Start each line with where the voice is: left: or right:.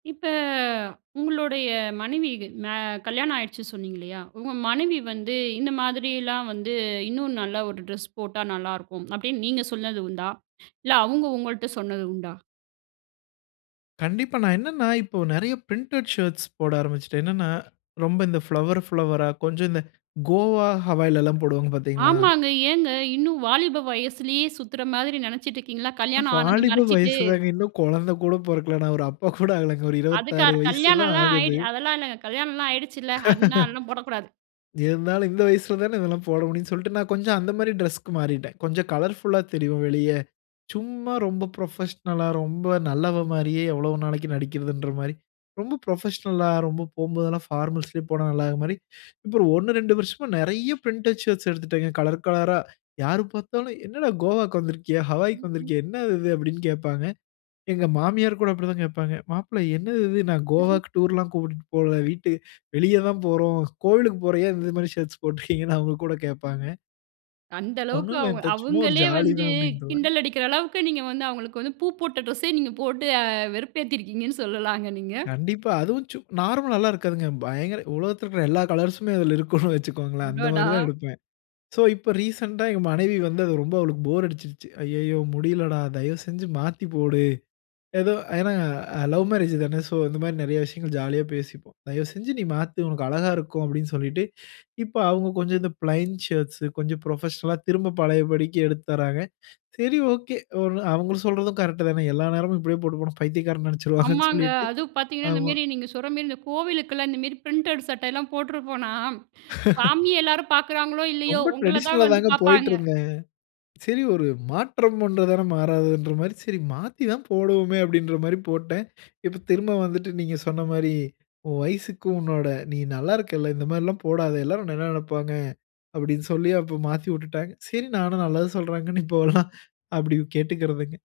right: இப்ப உங்களுடைய மனைவிக்கு மா கல்யாணம் ஆயிடுச்சுன்னு சொன்னீங்கல்லையா உங்க மனைவி வந்து இந்த மாதிரிலாம் வந்து இன்னும் நல்ல ஒரு ட்ரெஸ் போட்டா நல்லாருக்கும் அப்படின்னு நீங்க சொன்னது உண்டா, இல்ல அவங்க உங்கள்ட்ட சொன்னது உண்டா.
left: கண்டிப்பா. நான் என்னன்னா இப்போ நிறைய பிரிண்டட் ஷர்ட்ஸ் போட ஆரம்பிச்சுட்டேன். என்னன்னா ரொம்ப இந்த ஃபிளவர் ஃபிளவரா கொஞ்சம் இந்த கோவா ஹவாயிலல்லாம் போடுவாங்க பார்த்தீங்களா?
right: ஆமாங்க. ஏங்க இன்னும் வாலிப வயசுலேயே சுத்துற மாதிரி நினைச்சிட்டு இருக்கீங்களா கல்யாணம் ஆனத
left: வாலிப
right: மறைச்சிட்டு?
left: வயசுதாங்க இன்னும் குழந்தை கூட பொறக்கலா. நான் ஒரு அப்பா கூட ஆல ஒரு 26
right: அதுக்காற்
left: வயசு தான்
right: கல்யாணம்லாம்
left: ஆகுது.
right: ஆய்டி அதெல்லாம் இல்லைங்க கல்யாணம்லாம் ஆகிடுச்சுல்ல அதனால அதெல்லாம் போடக்கூடாது.
left: இருந்தாலும் இந்த வயசில தான இதெல்லாம் போட முடியும்னு சொல்லிட்டு நான் கொஞ்சம் அந்த மாரி டிரெஸ்க்கு மாறிட்டேன். கொஞ்சம் கலர்ஃபுல்லா தெரியும் வெளிய சும்மா ரொம்ப புரொபஷனல்லா ரொம்ப நல்லவன் மாரியே எவ்வளவு நாளைக்கு நடிக்கிறதுங்கிற மாரி ரொம்ப புரொபஷனல்லா ரொம்ப போம்போதெல்லாம் பார்மல்ஸ்லே போனா நல்லாக்கிற மாரி இப்போ ஒண்ணு, ரெண்டு வருஷமா நிறைய பிரிண்டட் ஷர்ட்ஸ் எடுத்துட்டேன் கலர் கலரா யாரு பார்த்தாலும், "என்னடா கோவாக்கு வந்திருக்கியா? ஹவாயக்கு
right: ம், ம்.
left: வந்திருக்கியா? என்னது இது?" அப்படின்னு கேட்பாங்க. எங்க மாமியார் கூட அப்படித்தான் கேட்பாங்க. மாப்பிள்ள, என்னது இது? நான் கோவாக்கு டூர்ல்லாம் கூட்பிட்டு போல. வீட்டு வெளியே தான் போறோம். கோவிலுக்கு போறோம். ஏன் இந்த மாரி ஷர்ட்ஸ் போட்ருக்கிங்கன்னு அவங்க கூட கேட்பாங்க.
right: அந்த
left: ஒண்ணு
right: அளவுக்கு அவங்க
left: இல்லத்த சும்மா ஒரு
right: அவங்களே
left: ஜாலி
right: வந்து
left: தான் அப்படின்னுடுருவேன்.
right: கிண்டல் அடிக்கிற அளவுக்கு நீங்க வந்து அவங்களுக்கு வந்து பூ போட்ட டிரெஸ்ஸே நீங்க போட்டு அ வெறுப்பேத்திருக்கீங்கன்னு சொல்லலாங்க நீங்க.
left: கண்டிப்பா. அதுவும் சு நார்மலல்லாம் இருக்காதுங்க. பயங்கர உலகத்தில இருக்குற எல்லா கலர்ஸ்ம்மே அதில இருக்கும்னு வைச்சுகோங்களேன். அந்த
right: அடடா!
left: மாரி தான் எடுப்பேன். சோ இப்ப ரீசென்ட்டா எங்க மனைவி வந்து அது ரொம்ப அவளுக்கு போர் அடிச்சுருச்சு. அய்யய்யோ முடியலடா. தயவுசெஞ்சு மாத்திபோடு. ஏதோ ஏன்னா லவ் மேரேஜ் தான சோ இந்த மாரி நிறைய விஷயங்கள் ஜாலியா பேசிப்போம். "தயவுசெஞ்சு நீ மாத்து! உனக்கு அழகா இருக்கும்." அப்படின்னு சொல்லிட்டு, இப்ப அவங்க கொஞ்சம் இந்த பிளைண்ட் ஷர்ட்ஸ் கொஞ்சம் புரொபஷனல்லா திரும்ப பழையபடிக்கு எடுத்து தர்றாங்க. சரி, ஓகே. ஒண்ணு அவங்க சொல்றதும் கரெக்ட் தானே? எல்லா நேரமும் இப்படியே போட்டு போன பைத்தியக்காரன் நெனச்சுருவங்கன்னு
right: ஆமாங்க.
left: சொல்லிட்டு
right: அதும் பார்த்தீங்கன்னா இந்த
left: ஆமா.
right: மெரி நீங்க சொல்ற மெரி இந்த கோவிலுக்கெல்லாம் இந்த மெரி பிரிண்டட் சட்டைலாம் போட்டுருப்போனா, சாமிய எல்லாரும் பார்க்குறாங்களோ இல்லையோ,
left: ரொம்ப
right: உங்கள தான்
left: டிரடிஷனல்ல
right: வந்து
left: தாங்க
right: பார்ப்பாங்க.
left: போயிட்டிருந்தேன். சரி ஒரு மாற்றம் ஒன்று தானே மாறாதுன்ற மாரி, சரி மாத்தி தான் போடுவோமே அப்படின்ற மாரி போட்டேன். இப்ப திரும்ப வந்துட்டு நீங்க சொன்ன மாரி, "உன் வயசுக்கு, உன்னோட நீ நல்லா இருக்கல்ல! இந்த மாரிலாம் போடாத. எல்லோரும் உன்னை என்ன நினைப்பாங்க?" அப்படின்னு சொல்லி அப்ப மாத்தி விட்டுட்டாங்க. சரி நானும் நல்லது சொல்றாங்கன்னு இப்போலாம் அப்படி கேட்டுக்கிறதுங்க.